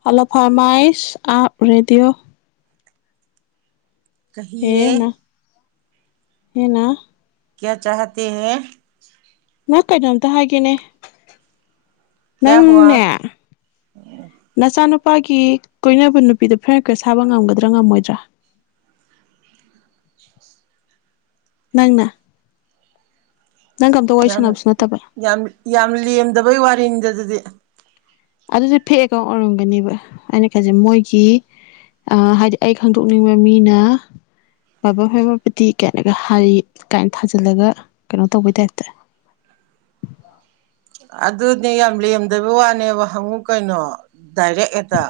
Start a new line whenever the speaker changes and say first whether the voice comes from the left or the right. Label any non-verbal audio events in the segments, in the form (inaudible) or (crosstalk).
left: ꯇꯂꯞ (unintelligible) (unintelligible) ꯐꯔꯃꯥꯏꯁ ꯑꯞ ꯔꯦꯗꯤꯌꯑꯣ
right: ꯀꯍꯤꯌꯦ
left: ꯍꯦꯅꯥ
right: ꯀꯌꯥ ꯆꯥꯍꯥ ꯇꯦ ꯍꯦ
left: ꯅ ꯀꯩꯅꯣꯝꯇ ꯍꯥꯏꯒꯦꯅꯦ ꯅꯪꯅꯦ ꯅꯆꯥꯅꯨꯄꯥ ꯅꯨꯄꯥꯒꯤ ꯀꯣꯏꯅꯕ ꯅꯨꯄꯤꯗꯣ ꯐꯔꯦꯟ ꯔꯤꯀꯋꯥꯁ ꯊꯕꯥ ꯉꯝꯒꯗ꯭ꯔꯥ ꯉꯝꯃꯣꯏꯗ꯭ꯔꯥ ꯅꯪꯅ ꯅꯪꯒ ꯑꯝꯇ ꯋꯥꯔꯤ
right: ꯌꯥꯝ
left: ꯁꯥꯟꯅꯕꯁꯨ ꯅꯠꯇꯕ
right: ꯌꯥꯝ ꯌꯥꯝ ꯂꯦꯝꯗꯕꯩ ꯋꯥꯔꯤꯅꯤꯗ (inaudible) (unintelligible)
left: ꯑꯗꯨꯗꯤ ꯐꯦꯛ ꯑꯦꯀꯥꯎꯟ ꯑꯣꯏꯔꯝꯒꯅꯦꯕ ꯑꯩꯅ ꯈꯟꯖꯩ ꯃꯣꯏꯒꯤ ꯍꯥꯏꯗꯤ ꯑꯩ ꯈꯪꯗꯣꯛꯅꯤꯡꯕ ꯃꯤꯅ ꯕꯥ ꯃꯃꯄꯗꯤꯤ ꯀꯥꯏꯅꯒ ꯍꯥꯏꯔꯤ ꯀꯥꯏꯅ ꯊꯥꯖꯤꯜꯂꯒ ꯀꯩꯅꯣ ꯇꯧꯕꯩ ꯇꯥꯏꯞꯇ
right: ꯑꯗꯨꯅꯦ ꯌꯥꯝ ꯂꯦꯝꯗꯕ ꯋꯥꯅꯦꯕ ꯍꯪꯉꯨ ꯀꯩꯅꯣ ꯗꯥꯏꯔꯦꯛ ꯍꯦꯛꯇ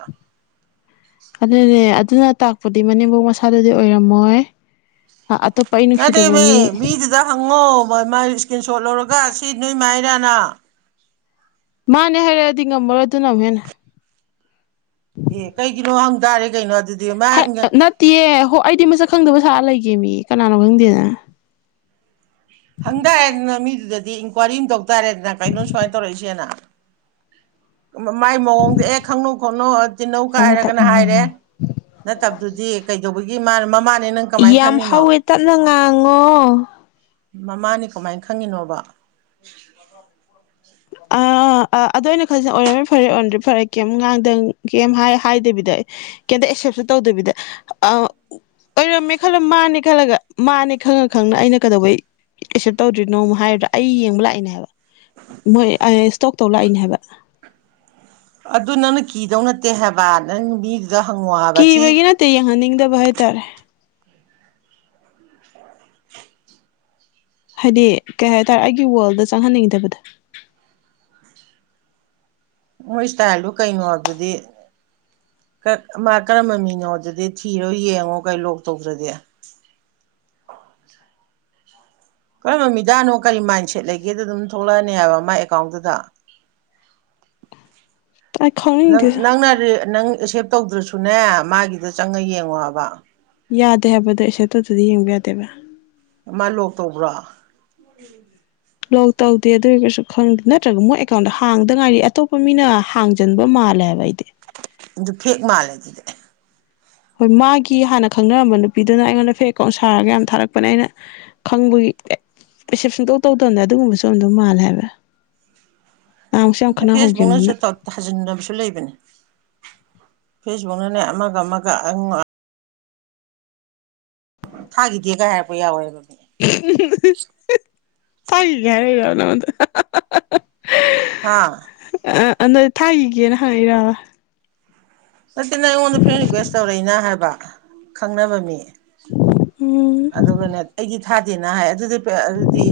left: ꯑꯗꯨꯅꯦ ꯑꯗꯨꯅ ꯇꯥꯛꯄꯗꯤ ꯃꯅꯦꯝꯄꯧ ꯃꯁꯥꯗꯗꯤ ꯑꯣꯏꯔꯝꯃꯣꯏ ꯑꯇꯣꯞꯄ ꯑꯩ ꯅꯨꯡꯁꯤꯗꯕ
right: ꯅꯠꯇꯦꯃꯦ
left: ꯃꯤ
right: ꯃꯤꯗꯨꯗ ꯍꯪꯉꯣ ꯃ ꯃꯥꯏ ꯏꯁꯀ꯭ꯔꯤꯟ ꯁꯣꯠ ꯂꯧꯔꯒ ꯁꯤ ꯅꯣꯏ ꯃꯥꯏꯔꯥꯅ ꯅꯥ
left: ꯃꯥꯅꯦ ꯍꯥꯏꯔꯛꯑꯗꯤ ꯉꯝꯃꯔꯣꯏ ꯑꯗꯨ ꯑꯃꯨꯛ ꯍꯦꯟꯅ
right: ꯑꯦ ꯀꯩꯒꯤꯅꯣ ꯍꯪ ꯇꯔꯦ ꯀꯩꯅꯣ ꯑꯗꯨ
left: ꯅꯠꯇꯦꯌꯦ ꯍꯣ ꯑꯩꯗꯤ ꯃꯁꯛ ꯈꯪꯗꯕ ꯊ ꯂꯩꯒꯦ ꯃꯤ ꯀꯅꯥꯅꯣ ꯈꯪꯗꯦꯗꯅ
right: ꯍꯪꯇꯔꯦꯗꯥꯅ ꯃꯤꯗꯨꯗ ꯏꯟꯀ꯭ꯋꯥꯏꯔꯤ ꯑꯃꯝ ꯇꯧ ꯇꯥꯔꯦꯗꯅ ꯀꯩꯅꯣ ꯁꯨꯃꯥꯏꯅ ꯇꯧꯔꯛꯏꯁꯦꯅ ꯃꯥꯏ ꯃꯑꯣꯡꯗ ꯑꯦ ꯈꯪꯅꯨ ꯈꯣꯠꯅꯨ ꯇꯤꯜꯟꯅꯧ ꯀꯥꯏꯔꯒꯅ ꯍꯥꯏꯔꯦ ꯅꯠꯇꯕꯗꯨꯗꯤ ꯀꯩꯗꯧꯕ ꯃꯃ (unintelligible)
left: ꯌꯥꯝ ꯍꯧꯋꯦ ꯇꯞꯅ ꯉꯥꯡꯉꯣ
right: ꯃꯃꯥꯅꯤ ꯀꯃꯥꯏꯅ ꯈꯪꯉꯤꯅꯣꯕ
left: ꯑ ꯑꯗꯨꯗ ꯑꯣꯏꯅ ꯈꯜꯦ ꯑꯣꯏꯔꯝꯃꯦ ꯐꯔꯦ ꯑꯣꯏꯔꯝꯗ꯭ꯔꯦ ꯐꯔꯦ ꯀꯩꯝ ꯉꯥꯡꯗꯪ ꯀꯩꯝ ꯍꯥꯏꯗꯕꯤꯗ ꯀꯩꯝꯇ ꯑꯦꯛꯁꯦꯞꯇ ꯇꯧꯗꯕꯤꯗ ꯑꯣꯏꯔꯝꯃꯦ ꯈꯜꯂ ꯃꯥꯅꯦ ꯈꯜꯂꯒ ꯃꯥꯅꯦ ꯈꯪꯉ ꯈꯪꯅ ꯑꯩꯅ ꯀꯩꯗꯧꯕꯩ ꯑꯦꯛꯁꯦꯞ ꯇꯧꯗ꯭ꯔꯤꯅꯣꯃ ꯍꯥꯏꯔꯗ꯭ꯔꯥ ꯑꯩ ꯌꯦꯡꯕ ꯂꯥꯛꯏꯅꯦ ꯍꯥꯏꯕ ꯃꯣꯏ ꯏꯁꯇꯣꯛ ꯇꯧ ꯂꯥꯛꯏꯅꯦ ꯍꯥꯏꯕ
right: ꯑꯗꯨ ꯅꯪꯅ ꯀꯤꯗꯧ ꯅꯠꯇꯦ ꯍꯥꯏꯕ ꯅꯪ ꯃꯤ
left: ꯀꯤꯕꯒꯤ ꯅꯠꯇꯦ ꯌꯦꯡꯍꯟꯅꯤꯡꯗꯕ ꯍꯥꯏꯇꯥꯔꯦ ꯍꯥꯏꯗꯤ ꯀꯩ ꯍꯥꯏꯇꯥꯥꯔꯦ ꯑꯩꯒꯤ ꯋꯥꯔꯜꯗ ꯆꯪꯍꯟꯅꯤꯡꯗꯕꯗꯣ
right: ꯃꯣꯏ ꯏꯁꯇꯥꯏꯜꯗꯨ ꯀꯩꯅꯣ ꯑꯗꯨꯕꯗꯗꯤ ꯃꯥ ꯀꯔꯝꯕ ꯃꯤꯅꯣꯗꯗꯤ ꯊꯤꯔꯣ ꯌꯦꯡꯉꯣ ꯀꯩ ꯂꯣꯛ ꯇꯧꯗ꯭ꯔꯗꯤꯦ ꯀꯔꯝꯕꯃꯤꯗꯥꯅꯣ ꯀꯔꯤ ꯃꯥꯏꯟꯁꯦꯠ ꯂꯩꯒꯦꯗ ꯑꯗꯨꯝ ꯊꯣꯛꯂꯛꯑꯅꯤ ꯍꯥꯏꯕ ꯃꯥꯥꯏ ꯑꯦꯀꯥꯎꯟꯗꯨꯗ
left: ꯑꯩ
right: ꯪ
left: ꯈꯪꯅꯤꯡꯗꯦꯗ
right: ꯅꯪꯅ ꯅꯪꯦ (unintelligible) ꯇꯧꯗ꯭ꯔꯁꯨꯅꯦ ꯃꯥꯒꯤꯗ ꯆꯪꯉ ꯌꯦꯡꯉꯣꯕ
left: ꯌꯥꯗꯦ ꯍꯥꯏꯕꯗꯣ ꯑꯩꯁꯦ ꯑꯇꯗꯗꯤ ꯌꯦꯡꯕ ꯌꯥꯗꯦꯕ
right: ꯃꯥ ꯂꯣꯛ ꯇꯧꯕ꯭ꯔꯥ
left: ꯂꯣꯛ ꯇꯧꯗꯦ ꯑꯗꯨ ꯑꯣꯏꯔꯒꯁꯨ ꯈꯪꯗꯦ ꯅꯠꯇ꯭ꯔꯒ ꯃꯣꯏ ꯑꯦꯀꯥꯎꯟꯗ ꯍꯥꯡꯗ ꯉꯥꯏꯔꯤ ꯑꯇꯣꯞꯄ ꯃꯤꯅ ꯍꯥꯡꯖꯟꯕ ꯃꯥꯜꯂꯦ ꯍꯥꯏꯕ ꯑꯩꯗꯤ
right: ꯑꯗꯨ ꯍꯦꯛ ꯃꯥꯜꯂꯦ ꯑꯗꯨꯗꯤ
left: ꯍꯣꯏ ꯃꯥꯒꯤ ꯍꯥꯟꯅ ꯈꯪꯅꯔꯝꯕ ꯅꯨꯄꯤꯗꯨꯅ ꯑꯩꯉꯣꯟꯗ ꯐꯦꯛꯀꯥꯎꯟ ꯁꯥꯔꯒ ꯌꯥꯝ ꯊꯥꯔꯛꯄꯅꯦ ꯑꯩꯅ ꯈꯪꯕꯒꯤ ꯔꯤꯁꯦꯞꯁꯟ ꯇꯧ ꯇꯧꯗꯕꯗ ꯑꯗꯨꯒꯨꯝꯕꯁꯨ ꯑꯝꯗ ꯃꯥꯜꯂꯦ ꯍꯥꯏꯕ ꯅꯍꯥꯟꯃꯨꯛꯁꯨ ꯌꯥꯝ
right: ꯐꯦꯁꯕꯨꯛꯅꯁꯨ
left: ꯈꯠꯅꯍꯧꯈꯤꯕꯅꯤꯅ
right: ꯊꯥꯖꯤꯟꯅꯕꯁꯨ ꯂꯩꯕꯅꯦ ꯐꯦꯁꯕꯨꯛꯅꯅꯦ ꯑꯃꯒ ꯑꯃꯒ ꯊꯥ ꯈꯤꯇꯤ ꯀꯦ ꯍꯦꯔꯄꯔꯤꯌꯥ ꯑꯣꯏꯒꯣ
left: ꯇ ꯀꯔꯒꯅ ꯍꯥꯏꯔꯤꯔꯣ ꯃꯑꯣꯡꯗ
right: ꯑꯥ
left: ꯑꯗꯨꯗ ꯊꯥꯈꯤꯒꯦꯅ ꯍꯪꯏꯔꯕ
right: ꯅꯠꯇꯦ ꯅ ꯑꯩꯉꯣꯟꯗ ꯐꯣꯔꯦꯟ ꯔꯤꯀ꯭ꯋꯦꯁ ꯇꯧꯔꯛꯏꯅ ꯍꯥꯏꯕ ꯈꯪꯅꯕ ꯃꯤ
left: ꯎꯝ
right: ꯑꯗꯨꯒꯅꯦ ꯑꯩꯒꯤ ꯊꯥꯗꯦꯅ ꯍꯥꯏ ꯑꯗꯨꯗꯤ ꯑꯗꯨꯗꯤ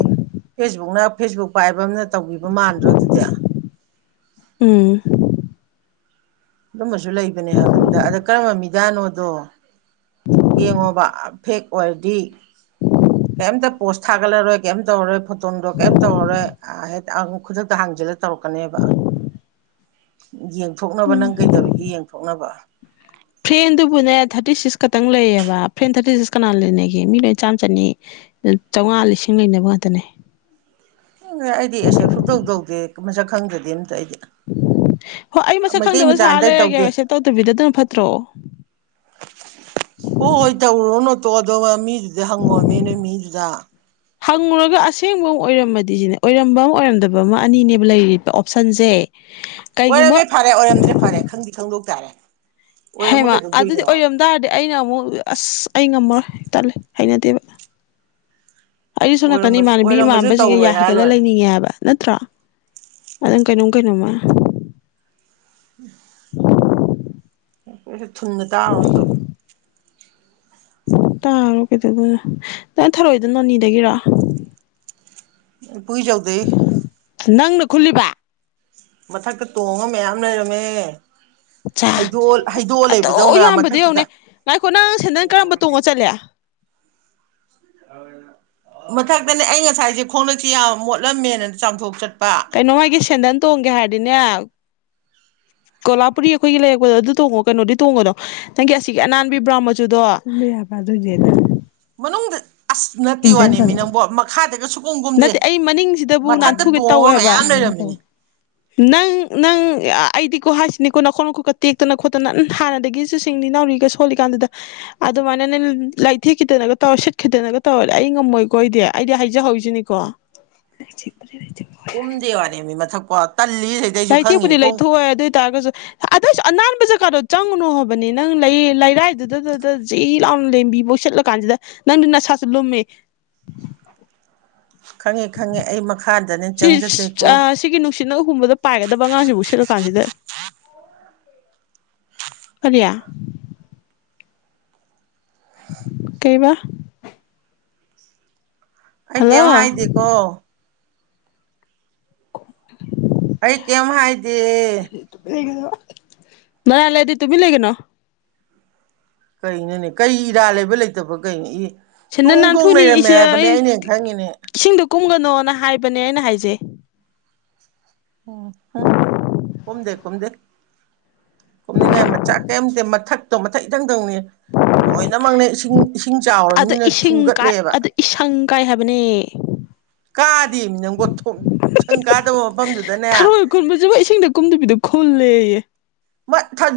right: ꯐꯦꯁꯕꯨꯛꯅ ꯐꯦꯁꯕꯨꯛ ꯄꯥꯏꯕ ꯑꯃꯝꯅ ꯇꯧꯕꯤꯕ ꯃꯥꯟꯗ꯭ꯔꯣ ꯑꯗꯨꯗꯤ
left: ꯎꯝ
right: ꯑꯗꯨꯃꯁꯨ ꯂꯩꯕꯅꯦ ꯍꯥꯏꯕꯅꯤꯗ ꯑꯗ ꯀꯔꯝꯕ ꯃꯤ ꯅꯣꯗꯣ ꯌꯦꯡꯉꯣꯕ ꯐꯦꯛ ꯑꯣꯏꯔꯗꯤ ꯀꯦꯝꯇ ꯄꯣꯁ ꯊꯥꯒꯠꯂꯔꯣꯏ ꯀꯩꯝ ꯇꯧꯔꯔꯣꯏ ꯐꯣꯇꯣ ꯅꯨꯡꯗꯣ ꯀꯩꯝ ꯇꯧꯔꯔꯣꯏ ꯍꯦꯛ ꯑꯃꯨꯛ ꯈꯨꯗꯛꯇ ꯍꯥꯡꯖꯜꯂ ꯇꯧꯔꯛꯀꯅꯦꯕ ꯌꯦꯡꯊꯣꯛꯅꯕ ꯅꯪ ꯀꯩꯗꯧꯔꯤꯒꯦ ꯌꯦꯡꯊꯣꯛꯅꯕ
left: ꯐ꯭ꯔꯦꯟꯗꯨꯕꯨꯅꯦ ꯊꯥꯔꯇꯤ ꯁꯤꯛꯁ ꯈꯛꯇꯪ ꯂꯩꯌꯦꯕ ꯐ꯭ꯔꯦꯟ ꯊꯥꯔꯇꯤ ꯁꯤꯛꯁ ꯀꯅꯥ ꯂꯩꯅꯒꯦ ꯃꯤ ꯂꯣꯏ ꯆꯥꯝ ꯆꯅꯤ ꯆꯥꯝꯃꯉꯥ ꯂꯤꯁꯤꯡ ꯂꯩꯅꯕ ꯉꯥꯛꯇꯅꯦ
right: ꯎ ꯑꯩꯗꯤ ꯑꯁꯦ ꯐꯨꯇꯧ ꯇꯧꯗꯦ ꯃꯁꯛ ꯈꯪꯗꯗꯤꯦ ꯑꯝꯇ ꯑꯩꯗꯤ
left: ꯍꯣꯏ ꯑꯩ ꯃꯁꯛ
right: ꯃꯩꯇꯩ
left: ꯈꯪꯗꯕ ꯁꯥꯔ
right: ꯃꯆꯥꯗ ꯇꯧꯗꯦ
left: ꯂꯩꯔꯒꯦꯕ ꯑꯦꯁꯦꯞ ꯇꯧꯗꯕꯤꯗꯗꯅ ꯐꯠꯇ꯭ꯔꯣ
right: ꯍꯣꯏ ꯇꯎꯔꯅꯤ ꯇꯣꯛꯑꯣ ꯑꯗꯨꯒ ꯃꯤ ꯍꯪꯉꯣꯃꯦ ꯅꯣꯏ ꯃꯤꯗꯨꯗ
left: ꯍꯪꯉꯨꯔꯒ ꯑꯁꯦꯡꯕ ꯃꯨꯛ ꯑꯣꯏꯔꯝꯃꯗꯤ ꯁꯤꯅꯦ ꯑꯣꯏꯔꯝꯕ ꯑꯃ ꯑꯣꯏꯔꯝꯗꯕ ꯑꯃ ꯑꯅꯤꯅꯦꯕ ꯂꯩꯔꯤꯗꯣ ꯑꯣꯞꯁꯟꯖꯦ
right: ꯑꯣꯏꯔꯝꯃꯦ ꯐꯔꯦ ꯑꯣꯏꯔꯝꯗ꯭ꯔꯦ ꯐꯔꯦ ꯈꯪꯗꯤ ꯈꯪꯗꯣꯛ ꯇꯥꯔꯦ ꯑꯣꯏꯔꯝꯃ
left: ꯍꯦꯃ ꯑꯗꯨꯗꯤ
right: ꯀꯩꯗꯧꯗꯣꯏꯅꯣ
left: ꯑꯣꯏꯔꯝ ꯇꯔꯗꯤ ꯑꯩꯅ ꯑꯃꯨꯛ ꯑꯁ ꯉꯝꯃꯔꯣꯏ ꯇꯜꯂ ꯍꯩꯅꯗꯦꯕ ꯑꯩ ꯁꯣꯝ ꯅꯥꯀꯅꯤ
right: ꯑꯣꯏꯔꯝꯃ
left: ꯏꯃꯥꯟꯅꯕꯤ
right: ꯑꯣꯏꯔꯝꯃꯁꯨ
left: ꯏꯃꯥꯟꯅꯕꯁꯤꯡꯒ
right: ꯇꯧꯔꯣꯏ
left: ꯌꯥ
right: ꯍꯥꯏꯔ
left: ꯍꯒꯠꯂ
right: ꯂꯣꯏꯔꯦ
left: ꯂꯩꯅꯤꯡꯉꯦ ꯍꯥꯏꯕ ꯅꯠꯇ꯭ꯔꯣ ꯑꯗꯨꯝ ꯀꯩꯅꯣꯝ ꯀꯩꯅꯣꯃ
right: ꯎꯝ ꯑꯣꯏꯠ ꯊꯨꯅ ꯇꯥꯔꯣ ꯑꯗꯣ
left: ꯇꯥꯔꯣ ꯀꯩꯗꯗꯅ ꯅꯪ ꯊꯔꯣꯏꯏꯗ ꯅꯣꯅꯤꯗꯒꯤꯔ
right: ꯄꯨꯈꯤꯁ ꯆꯜꯗ
left: ꯅꯪꯅ ꯈꯨꯜꯂꯤꯕ
right: ꯃꯊꯛꯇ ꯇꯣꯡꯉ ꯃꯌꯥꯝ ꯂꯩꯔꯝꯃꯦ ꯍꯩꯗꯣꯛꯑ ꯍꯩꯗꯣꯛꯑ
left: ꯑꯇꯧ
right: ꯂꯩꯕꯗꯧꯅ
left: ꯌꯥꯝꯕꯗꯤ ꯌꯧꯅꯦ
right: ꯃꯊꯛꯇꯨꯗ
left: ꯉꯥꯏꯈꯣ ꯅꯪ ꯁꯦꯟꯗꯟ ꯀꯔꯝꯕ ꯇꯣꯡꯉ ꯆꯠꯂꯦ
right: ꯃꯊꯛꯇꯅꯦ ꯑꯩ ꯉꯁꯥꯏꯁꯦ ꯈꯣꯡꯡꯂꯛꯁꯤꯦ ꯌꯥꯝ ꯃꯣꯠꯂꯝꯃꯦꯅ ꯆꯥꯝꯊꯣꯛ ꯆꯠ
left: ꯀꯩꯅꯣ ꯑꯩꯒꯤ ꯁꯟꯗꯂ ꯇꯣꯡꯒꯦ ꯍꯥꯏꯔꯗꯤꯅꯦ ꯀꯣꯂꯥꯄꯨꯔꯤ ꯑꯩꯈꯣꯏꯒꯤ ꯂꯩꯔꯛꯄꯗꯣ ꯑꯗꯨ ꯇꯣꯡꯉꯣ ꯀꯩꯅꯣꯗꯤ ꯇꯣꯡꯉꯗꯣ ꯅꯪꯒꯤ ꯑꯁꯤꯒꯤ ꯑꯅꯥꯟꯕꯤꯕ꯭ꯔꯥ ꯃꯆꯨꯗꯣ
right: ꯍ ꯁꯨꯀꯨꯝ ꯀꯨꯝꯗꯦ
left: ꯅꯠꯇꯦ ꯑꯩ ꯃꯅꯤꯡꯁꯤꯗꯕꯨ
right: ꯃꯊꯛꯇ
left: ꯅꯥꯟꯊꯨꯒꯦ
right: ꯇꯣꯡꯉ
left: ꯇꯧꯋꯦꯕ
right: ꯃꯌꯥꯝ ꯂꯩꯔꯝꯃꯤꯅꯤ
left: ꯅꯪ ꯅꯪ ꯑꯩꯗꯤꯀꯣ ꯍꯥꯏꯁꯤꯅꯤꯀꯣ ꯅꯈꯣꯛ ꯅꯈꯣꯛꯀ ꯇꯦꯛꯇꯅ ꯈꯣꯠꯇꯅ ꯍꯥꯟꯅꯗꯒꯤꯁꯨ ꯁꯤꯡꯂꯤꯅꯤ ꯅꯥꯎꯔꯤꯒ ꯁꯣꯜꯂꯤꯀꯥꯟꯗꯨꯗ ꯑꯗꯨꯃꯥꯏꯅ ꯅ ꯂꯥꯏꯊꯦꯛꯈꯤꯗꯅꯒ ꯇꯧꯔ ꯁꯤꯠꯈꯤꯗꯅꯒ ꯇꯧꯔꯗꯤꯦ ꯑꯩ ꯉꯝꯃꯣꯏꯀꯣꯗꯤ ꯑꯩꯗꯤ ꯍꯥꯏꯖꯍꯧꯁꯤꯅꯤꯀꯣ
right: ꯀꯨꯝꯗꯤꯦꯋꯥꯔꯦꯃꯤ ꯃꯊꯛ ꯄꯣ
left: ꯂꯩꯅꯥꯊꯦꯛꯄꯨꯗꯤ ꯂꯩꯊꯣꯛꯑꯣ ꯑꯗꯨ ꯑꯣꯏ ꯇꯥꯔꯒꯁꯨ ꯑꯗꯨꯏꯁꯨ ꯑꯅꯥꯟꯕ ꯖꯒꯥꯗꯣ ꯆꯪꯉꯨꯅꯨ ꯍꯥꯏꯣꯕꯅꯦ ꯅꯪ ꯂꯩꯔꯥꯏꯗꯨꯗꯗꯨ ꯖꯤ ꯂꯥꯎꯅ ꯂꯦꯝꯕꯤꯕꯣꯏꯁꯤꯠꯂ ꯀꯥꯟꯁꯤꯗ ꯅꯪꯗꯤ ꯅꯁꯥꯁꯨ ꯂꯨꯝꯃꯦ
right: ꯈꯪꯉꯦ ꯈꯪꯉꯦ ꯑꯩ ꯃꯈꯥꯗꯅꯦ
left: ꯁꯤ
right: ꯆꯪꯖꯗꯦꯀꯣ
left: ꯁꯤꯒꯤ ꯅꯨ ꯁꯤꯅ ꯑꯍꯨꯝꯕꯗ ꯄꯥꯏꯒꯗꯕ ꯑꯉꯥꯡꯁꯤꯕꯨ ꯁꯠꯂꯀꯥꯟꯁꯤꯗ ꯀꯔꯤ ꯀꯩꯕꯥ
right: ꯑꯩ ꯀꯩꯝ ꯍꯥꯏꯗꯦꯀꯣ ꯑꯩ ꯀꯩꯝ ꯍꯥꯏꯗꯦ
left: ꯉ ꯂꯩꯗꯤ ꯇꯨꯃꯤ ꯂꯩꯒꯅꯣ
right: ꯀꯩꯅꯣꯅꯦ ꯀꯩ ꯏꯔꯥ ꯂꯩꯕ ꯂꯩꯇꯕꯣ ꯀꯩꯅꯣ ꯏ
left: ꯁꯤꯅ
right: ꯇꯣꯡ ꯇꯣꯡ
left: ꯅꯥꯟꯊꯣꯏꯅꯤ
right: ꯂꯩꯔꯝꯃꯦ
left: ꯑꯩꯁꯦ
right: ꯍꯥꯏꯕꯅꯦ
left: ꯑꯩ
right: ꯑꯩꯅ ꯍꯦꯛ ꯈꯪꯉꯤꯅꯦ
left: ꯏꯁꯤꯡꯗ ꯀꯨꯝꯒꯅꯣꯅ ꯍꯥꯏꯕꯅꯦ ꯑꯩꯅ ꯍꯥꯏꯖꯩ
right: ꯎꯝ ꯎꯝ ꯀꯨꯝꯗꯦ ꯀꯨꯝꯗꯦ ꯀꯨꯝꯅꯤꯡꯉꯥꯏ ꯃꯆꯥꯛ ꯀꯔꯤꯝꯇꯦ ꯃꯊꯛꯇꯣ ꯃꯊꯛ ꯏꯊꯪꯗꯧꯅꯤ ꯂꯣꯏꯅꯃꯛꯅꯦ ꯏꯁꯤꯡ
left: ꯑꯗ
right: ꯆꯥꯎꯔꯕꯅꯤꯅ
left: ꯏꯁꯤꯡ ꯀꯥꯏ
right: ꯊꯨꯝꯒꯠꯂꯦꯕ
left: ꯑ ꯏꯪ ꯀꯥꯏ ꯍꯥꯏꯕꯅꯤ (inaudible)
right: ꯀꯥꯗꯦ ꯅꯪꯒꯣꯊꯣꯛ ꯏꯁꯪ ꯀꯥꯗꯕ ꯃꯐꯝꯗꯨꯗꯅꯦ
left: ꯊꯔꯣꯏ ꯈꯨꯟꯕꯁꯤꯕꯨ ꯏꯁꯤꯡꯗ ꯀꯨꯝꯗꯕꯤꯗ ꯈꯨꯜꯂꯦꯌꯦ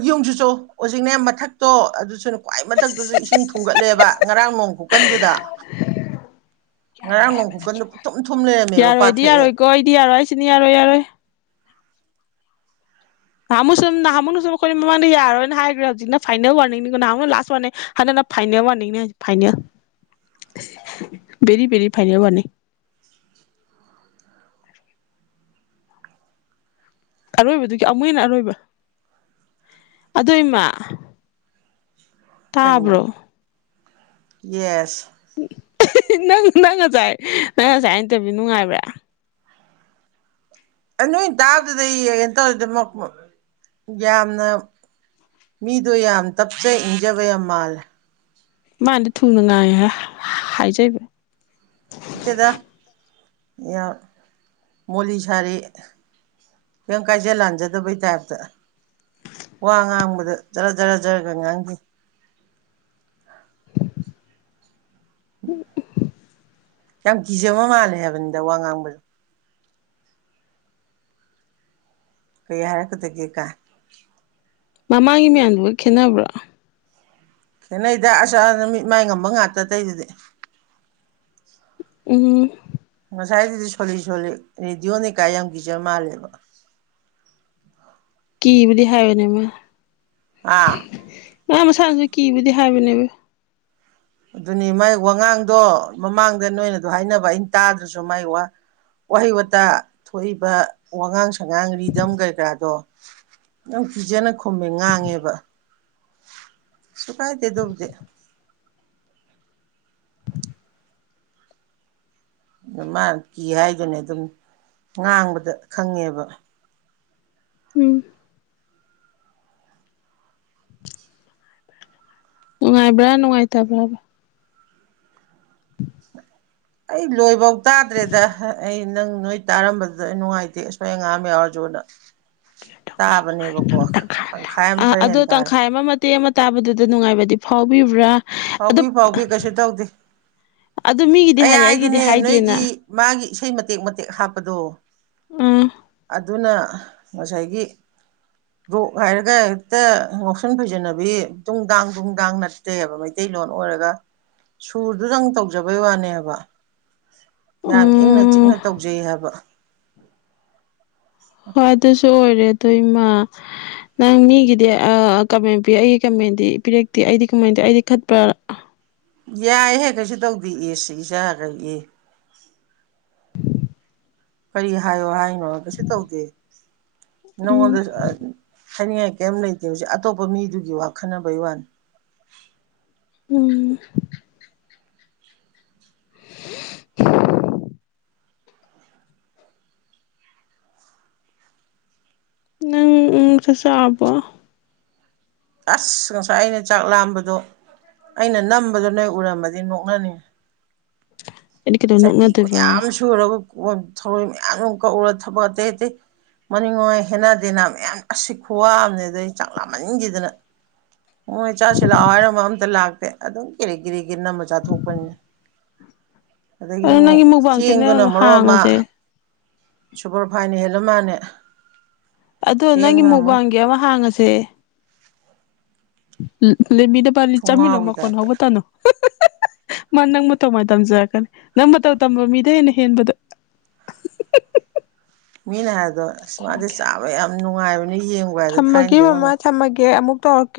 right: ꯌꯣꯡꯁꯤ ꯆ ꯍꯧꯖꯤꯛꯅꯦ ꯃꯊꯛꯇꯣ ꯑꯗꯨꯁꯨ ꯈ꯭ꯋꯥꯏ ꯃꯊꯛꯇꯨꯁꯨ ꯏꯁꯤꯡ ꯊꯨꯝꯒꯠꯂꯦꯕ ꯉꯔꯥꯡ ꯅꯣꯡ ꯈꯨꯀꯟꯗꯨꯗ ꯉꯔꯥꯡ
left: ꯌꯥꯔꯣꯏ
right: ꯅꯣꯡ
left: ꯍꯥꯏꯕ
right: ꯈꯨꯀꯟꯗꯨ
left: ꯅꯠꯇ꯭ꯔꯣ
right: ꯊꯨꯝ ꯊꯨꯝ ꯂꯩꯔꯝꯃꯦꯕ
left: ꯌꯥꯔꯣꯏꯗꯤ
right: ꯄꯥꯊꯣꯛꯑꯦ
left: ꯌꯥꯔꯣꯏꯀꯣ ꯑꯩꯗꯤ ꯌꯥꯔꯣꯏ ꯑꯩꯁꯤꯅ ꯌꯥꯔꯣꯏ ꯌꯥꯔꯣꯏ ꯅꯍꯥꯃꯨꯁꯨ ꯅꯍꯥꯃꯣꯅꯁꯨ ꯑꯩꯈꯣꯏꯅ ꯃꯃꯥꯡꯗ ꯌꯥꯔꯣꯏꯅ ꯍꯥꯏꯈ꯭ꯔꯦ ꯍꯧꯖꯤꯛꯅ ꯐꯥꯏꯅꯦꯜ ꯋꯥꯔꯅꯤꯡꯅꯤꯀꯣ ꯅꯍꯥꯅ ꯂꯥꯁ ꯋꯥꯔꯅꯦ ꯍꯟꯗꯛꯅ ꯐꯥꯏꯅꯦꯜ ꯋꯥꯔꯅꯤꯡꯅꯤ ꯍꯧꯖꯤꯛ final very very final warning ꯑꯔꯣꯏꯕꯗꯨꯒꯤ ꯑꯃꯨꯛ ꯍꯦꯟꯅ ꯑꯔꯣꯏꯕ ꯑꯗꯨꯏꯃ
right: ꯀꯩꯅꯣ
left: ꯇꯥꯕ꯭ꯔꯣ
right: ꯌꯦꯁ
left: ꯅꯪ ꯅꯪ ꯉꯁꯥꯏ ꯅꯪ ꯉꯁꯥꯏ ꯏꯟꯇꯕꯤꯌꯨ ꯅꯨꯡꯉꯥꯏꯕ꯭ꯔꯥ
right: ꯑꯅꯣꯣꯏ ꯏ ꯇꯥꯎꯕꯗꯗ ꯗꯃꯛ ꯌꯥꯝꯅ ꯃꯤꯗꯣ ꯌꯥꯝ ꯇꯞꯆ ꯏꯟꯖꯕ ꯌꯥꯝ ꯃꯥꯜꯂꯦ
left: ꯃꯥꯗ ꯊꯨꯡꯅ ꯉꯉꯍ ꯍꯥꯏꯖꯩꯕ
right: ꯏꯇꯦꯗ ꯃꯣꯂꯤ ꯁꯥꯔꯤ ꯀꯤꯝ ꯀꯥꯏꯖ ꯂꯥꯟꯖꯗꯕꯩ ꯇꯥꯏꯞꯇ ꯋꯥ ꯉꯥꯡꯕꯗ ꯖꯔ ꯖꯔ ꯖꯔꯒ ꯉꯥꯡꯈꯤ
left: (inaudible) (unintelligible)
right: ꯌꯥꯝ ꯀꯤꯖꯕ ꯃꯥꯜꯂꯦ ꯍꯥꯏꯕꯅꯤꯗ ꯋꯥ ꯉꯥꯡꯕꯗꯣ ꯀꯩ ꯍꯥꯏꯔꯛꯀꯗꯒꯦ ꯀ
left: ꯃꯃꯥꯡꯒꯤ ꯃꯌꯥꯝꯗꯨꯒ ꯈꯦꯠꯅꯕ꯭ꯔꯥ
right: ꯈꯦꯅꯩꯗ ꯑꯁꯥ ꯅꯨ ꯃꯤꯠ ꯃꯥꯏ ꯉꯝꯕ ꯉꯥꯛꯇꯇꯩꯗꯨꯗꯤ
left: ꯎꯝ
right: ꯉꯁꯥꯏꯗꯗꯤ ꯁꯣꯜꯂꯤ ꯁꯣꯜꯂꯤ ꯔꯦꯗꯤꯑꯣꯅꯤꯀꯥꯏ ꯌꯥꯝ ꯀꯤꯖ ꯃꯥꯜꯂꯦꯕ
left: ꯀꯤꯕꯨꯗꯤ ꯍꯥꯏꯋꯦꯅꯦ ꯃꫭꯏꯅ
right: ꯑꯥ
left: ꯃꯥ ꯃꯁꯥꯁꯨ ꯀꯤꯕꯨꯗꯤ ꯍꯥꯏꯕꯅꯦꯕ
right: ꯑꯗꯨꯅꯤ ꯃꯥꯏ ꯋꯥꯉꯥꯡꯗꯣ ꯃꯃꯥꯡꯗ ꯅꯣꯏꯅꯗꯣ ꯍꯥꯏꯅꯕ ꯑꯩꯅ ꯇꯥꯗ꯭ꯔꯁꯨ ꯃꯥꯏ ꯋꯥꯍꯩ ꯋꯥꯇꯥ ꯊꯣꯛꯏꯕ ꯋꯥꯉꯥꯡ ꯁꯉꯥꯡ ꯔꯤꯗꯝ ꯀꯩꯀꯔꯥꯗꯣ ꯌꯥꯝ ꯄꯤꯖꯅ ꯈꯨꯝꯃꯦ ꯉꯥꯡꯉꯦꯕ ꯀꯩꯁꯨ ꯀꯥꯏꯗꯦ ꯗꯣꯕꯨꯗꯤ ꯃꯥꯅ ꯀꯤ ꯍꯥꯏꯗꯨꯅꯦ ꯑꯗꯨꯝ ꯉꯥꯡꯕꯗ ꯈꯪꯉꯦꯕ
left: ꯎꯝ ꯅꯨꯡꯉꯥꯏꯕ꯭ꯔꯥ ꯅꯨꯡꯉꯥꯏꯇꯕ꯭ꯔꯥꯕ ꯎꯝ
right: ꯑꯩ ꯂꯣꯏꯕ ꯇꯥꯗ꯭ꯔꯦꯗ ꯅꯪ ꯅꯣꯏ ꯇꯥꯔꯝꯕꯗꯨꯗ ꯑꯩ ꯅꯨꯡꯉꯥꯏꯇꯦ ꯑꯁꯣꯏ ꯑꯉꯥꯝ ꯌꯥꯎꯔꯖꯨꯅ ꯇꯥꯕꯅꯦꯕꯀꯣ ꯇꯪꯈꯥꯏ ꯑꯃ ꯈꯔ ꯍꯦꯟ ꯇꯥꯔꯦ
left: ꯇꯦꯛ ꯑꯃ ꯇꯥꯕꯗꯨꯗ ꯅꯨꯡꯉꯥꯏꯕꯗꯤ ꯐꯥꯎꯕꯤꯕ꯭ꯔꯥ ꯑꯗꯣ
right: ꯐꯥꯎꯕꯤ ꯐꯥꯎꯕꯤ ꯀꯩꯁꯨ ꯇꯧꯗꯦ
left: ꯑꯗꯨ ꯃꯤꯒꯤꯗꯤ
right: ꯑꯩ
left: ꯍꯥꯏꯔꯦ ꯑꯩꯒꯤꯗꯤ
right: ꯍꯥꯏꯗꯅꯦ
left: ꯍꯥꯏꯗꯦꯅ
right: ꯅꯣꯏꯒꯤ ꯃꯥꯒꯤ ꯏꯁꯩ ꯃꯇꯦꯛ ꯃꯇꯦꯛ ꯍꯥꯞꯄꯗꯣ
left: ꯎꯝ
right: ꯑꯗꯨꯅ ꯉꯁꯥꯏꯒꯤ ꯔꯣꯛ ꯍꯥꯏꯔꯒ ꯍꯦꯛꯇ ꯉꯎꯁꯟ ꯐꯩꯖꯟꯅꯕꯤ ꯇꯨꯡꯗꯥꯡ ꯇꯨꯡꯗꯥꯡ ꯅꯠꯇꯦꯕ ꯃꯩꯇꯩ ꯃꯩꯇꯩꯂꯣꯟ ꯑꯣꯏꯔꯒ ꯁꯨꯔꯗꯨꯗꯪ ꯇꯧꯖꯕꯩ ꯋꯥꯅꯦꯕ ꯌꯥꯝ ꯏꯪꯅ
left: ꯎꯝ
right: ꯆꯤꯛꯅ ꯇꯧꯖꯩ ꯍꯥꯏꯕ
left: ꯍꯣꯏ ꯑꯗꯨꯁꯨ ꯑꯣꯏꯔꯦ ꯑꯗꯨꯏꯃ ꯅꯪ ꯃꯤꯒꯤꯗꯤ ꯀꯃꯦꯟ ꯄꯤ ꯑꯩꯒꯤ ꯀꯃꯦꯟꯗꯤ ꯄꯤꯔꯛꯇꯦ ꯑꯩꯗꯤ ꯀꯃꯥꯏꯇ ꯑꯩꯗꯤ ꯈꯠꯄ꯭ꯔꯥ
right: ꯌꯥꯏ ꯍꯦꯛ ꯀꯩꯁꯨ ꯇꯧꯗ ꯑꯦ ꯏꯒ ꯏ ꯀꯔꯤ ꯍꯥꯏꯌꯣ ꯍꯥꯏꯅ ꯑꯗ ꯁꯤ ꯇꯧꯗ
left: ꯎꯝ
right: ꯅꯉꯣꯟꯗ ꯍꯥꯏꯅꯤꯡꯉꯥꯏ ꯀꯔꯤꯝ ꯂꯩꯇꯦ ꯍꯧꯖꯤꯛ ꯑꯇꯣꯞꯄ ꯃꯤꯗꯨꯒꯤ ꯋꯥꯈꯟꯅꯅꯕꯩ ꯋꯥꯟ
left: ꯎꯝ ꯅꯪ ꯎꯝ ꯆꯠ ꯆꯕꯣ
right: ꯑꯁ ꯉꯁꯥꯏ ꯑꯩꯅ ꯆꯥꯛ ꯂꯥꯝꯕꯗꯣ ꯑꯩꯅ ꯅꯝꯕꯗꯣ ꯅꯣꯏ ꯎꯔꯝꯃꯗꯤ ꯅꯣꯛꯅꯅꯤꯡꯉꯤ
left: ꯑꯩꯗꯤ ꯀꯩꯗꯧ
right: ꯆꯐꯤ ꯀ
left: ꯅꯣꯛꯅꯗꯣꯏꯕ
right: ꯌꯥꯝ ꯁꯨꯔꯒ ꯊꯧꯔꯣꯏ ꯃꯌꯥꯝ ꯑꯗꯨ ꯀꯧꯎꯔ ꯊꯕꯛ ꯑꯇꯩ ꯑꯇꯩ ꯃꯅꯤꯡꯉꯥꯏ ꯍꯦꯟꯅꯗꯦꯅꯥ ꯃꯌꯥꯝ ꯑꯁꯤ ꯈꯨꯋꯥꯑꯝꯅꯦ ꯑꯗꯩ ꯆꯥꯛ ꯂꯥ ꯃꯅꯤꯡꯈꯤꯗꯅ ꯑꯣ ꯏ ꯆꯆꯥꯁꯤ ꯂꯥꯛꯑꯣ ꯍꯥꯏꯔꯝꯕ ꯑꯝꯇ ꯂꯥꯛꯇꯦ ꯑꯗꯨꯝ ꯀꯦꯔꯤ ꯀꯦꯔꯤꯒꯤ ꯅꯝꯃ ꯆꯥꯊꯣꯛꯄꯅꯤꯅꯦ ꯑꯗꯒꯤ
left: ꯑꯗꯣ
right: ꯑꯃꯨꯛ
left: ꯅꯪꯒꯤ ꯃꯨꯛꯕꯥꯡ ꯆꯦꯅꯦꯜ
right: ꯆꯦꯡꯗꯨꯅ ꯃꯔꯨꯞ ꯑꯃ
left: ꯍꯥꯡꯉꯁꯦ
right: ꯁꯨꯄꯔ ꯐꯥꯏꯅ ꯍꯦꯜꯂ ꯃꯥꯅꯦ
left: ꯑꯗꯨꯗ ꯅꯪꯒꯤ ꯃꯨꯕꯥꯪꯦꯋꯥ ꯍꯥꯡꯉꯁꯦ ꯎꯆꯦ ꯎꯝ ꯂꯩꯕꯤꯗ ꯄꯂꯤ ꯆꯥꯃꯤꯟꯅꯣ
right: ꯊꯨꯡꯒꯥꯎꯒꯤ
left: ꯃꯈꯀꯣꯟ
right: ꯇꯥꯏꯞꯇ
left: ꯍꯧꯕ ꯇꯥꯅꯣ ꯃꯥ ꯅꯪ ꯃꯇꯧ ꯃꯥꯏꯅ ꯇꯝꯖꯔꯛꯀꯅꯤ ꯅꯪ ꯃꯇꯧ ꯇꯝꯕ ꯃꯤꯗ ꯍꯦꯟꯅ ꯍꯦꯟꯕꯗ
right: ꯃꯤꯅꯦ ꯍꯥꯏꯗꯨ ꯑꯁ ꯃꯥꯗꯤ ꯆꯥꯕ ꯌꯥꯝ ꯅꯨꯡꯉꯥꯏꯕꯅꯤ ꯌꯦꯡꯕ ꯍꯥꯏꯗ ꯊꯥꯏꯅꯗꯩꯩ ꯍꯧꯅ
left: ꯇꯧꯔꯀꯦ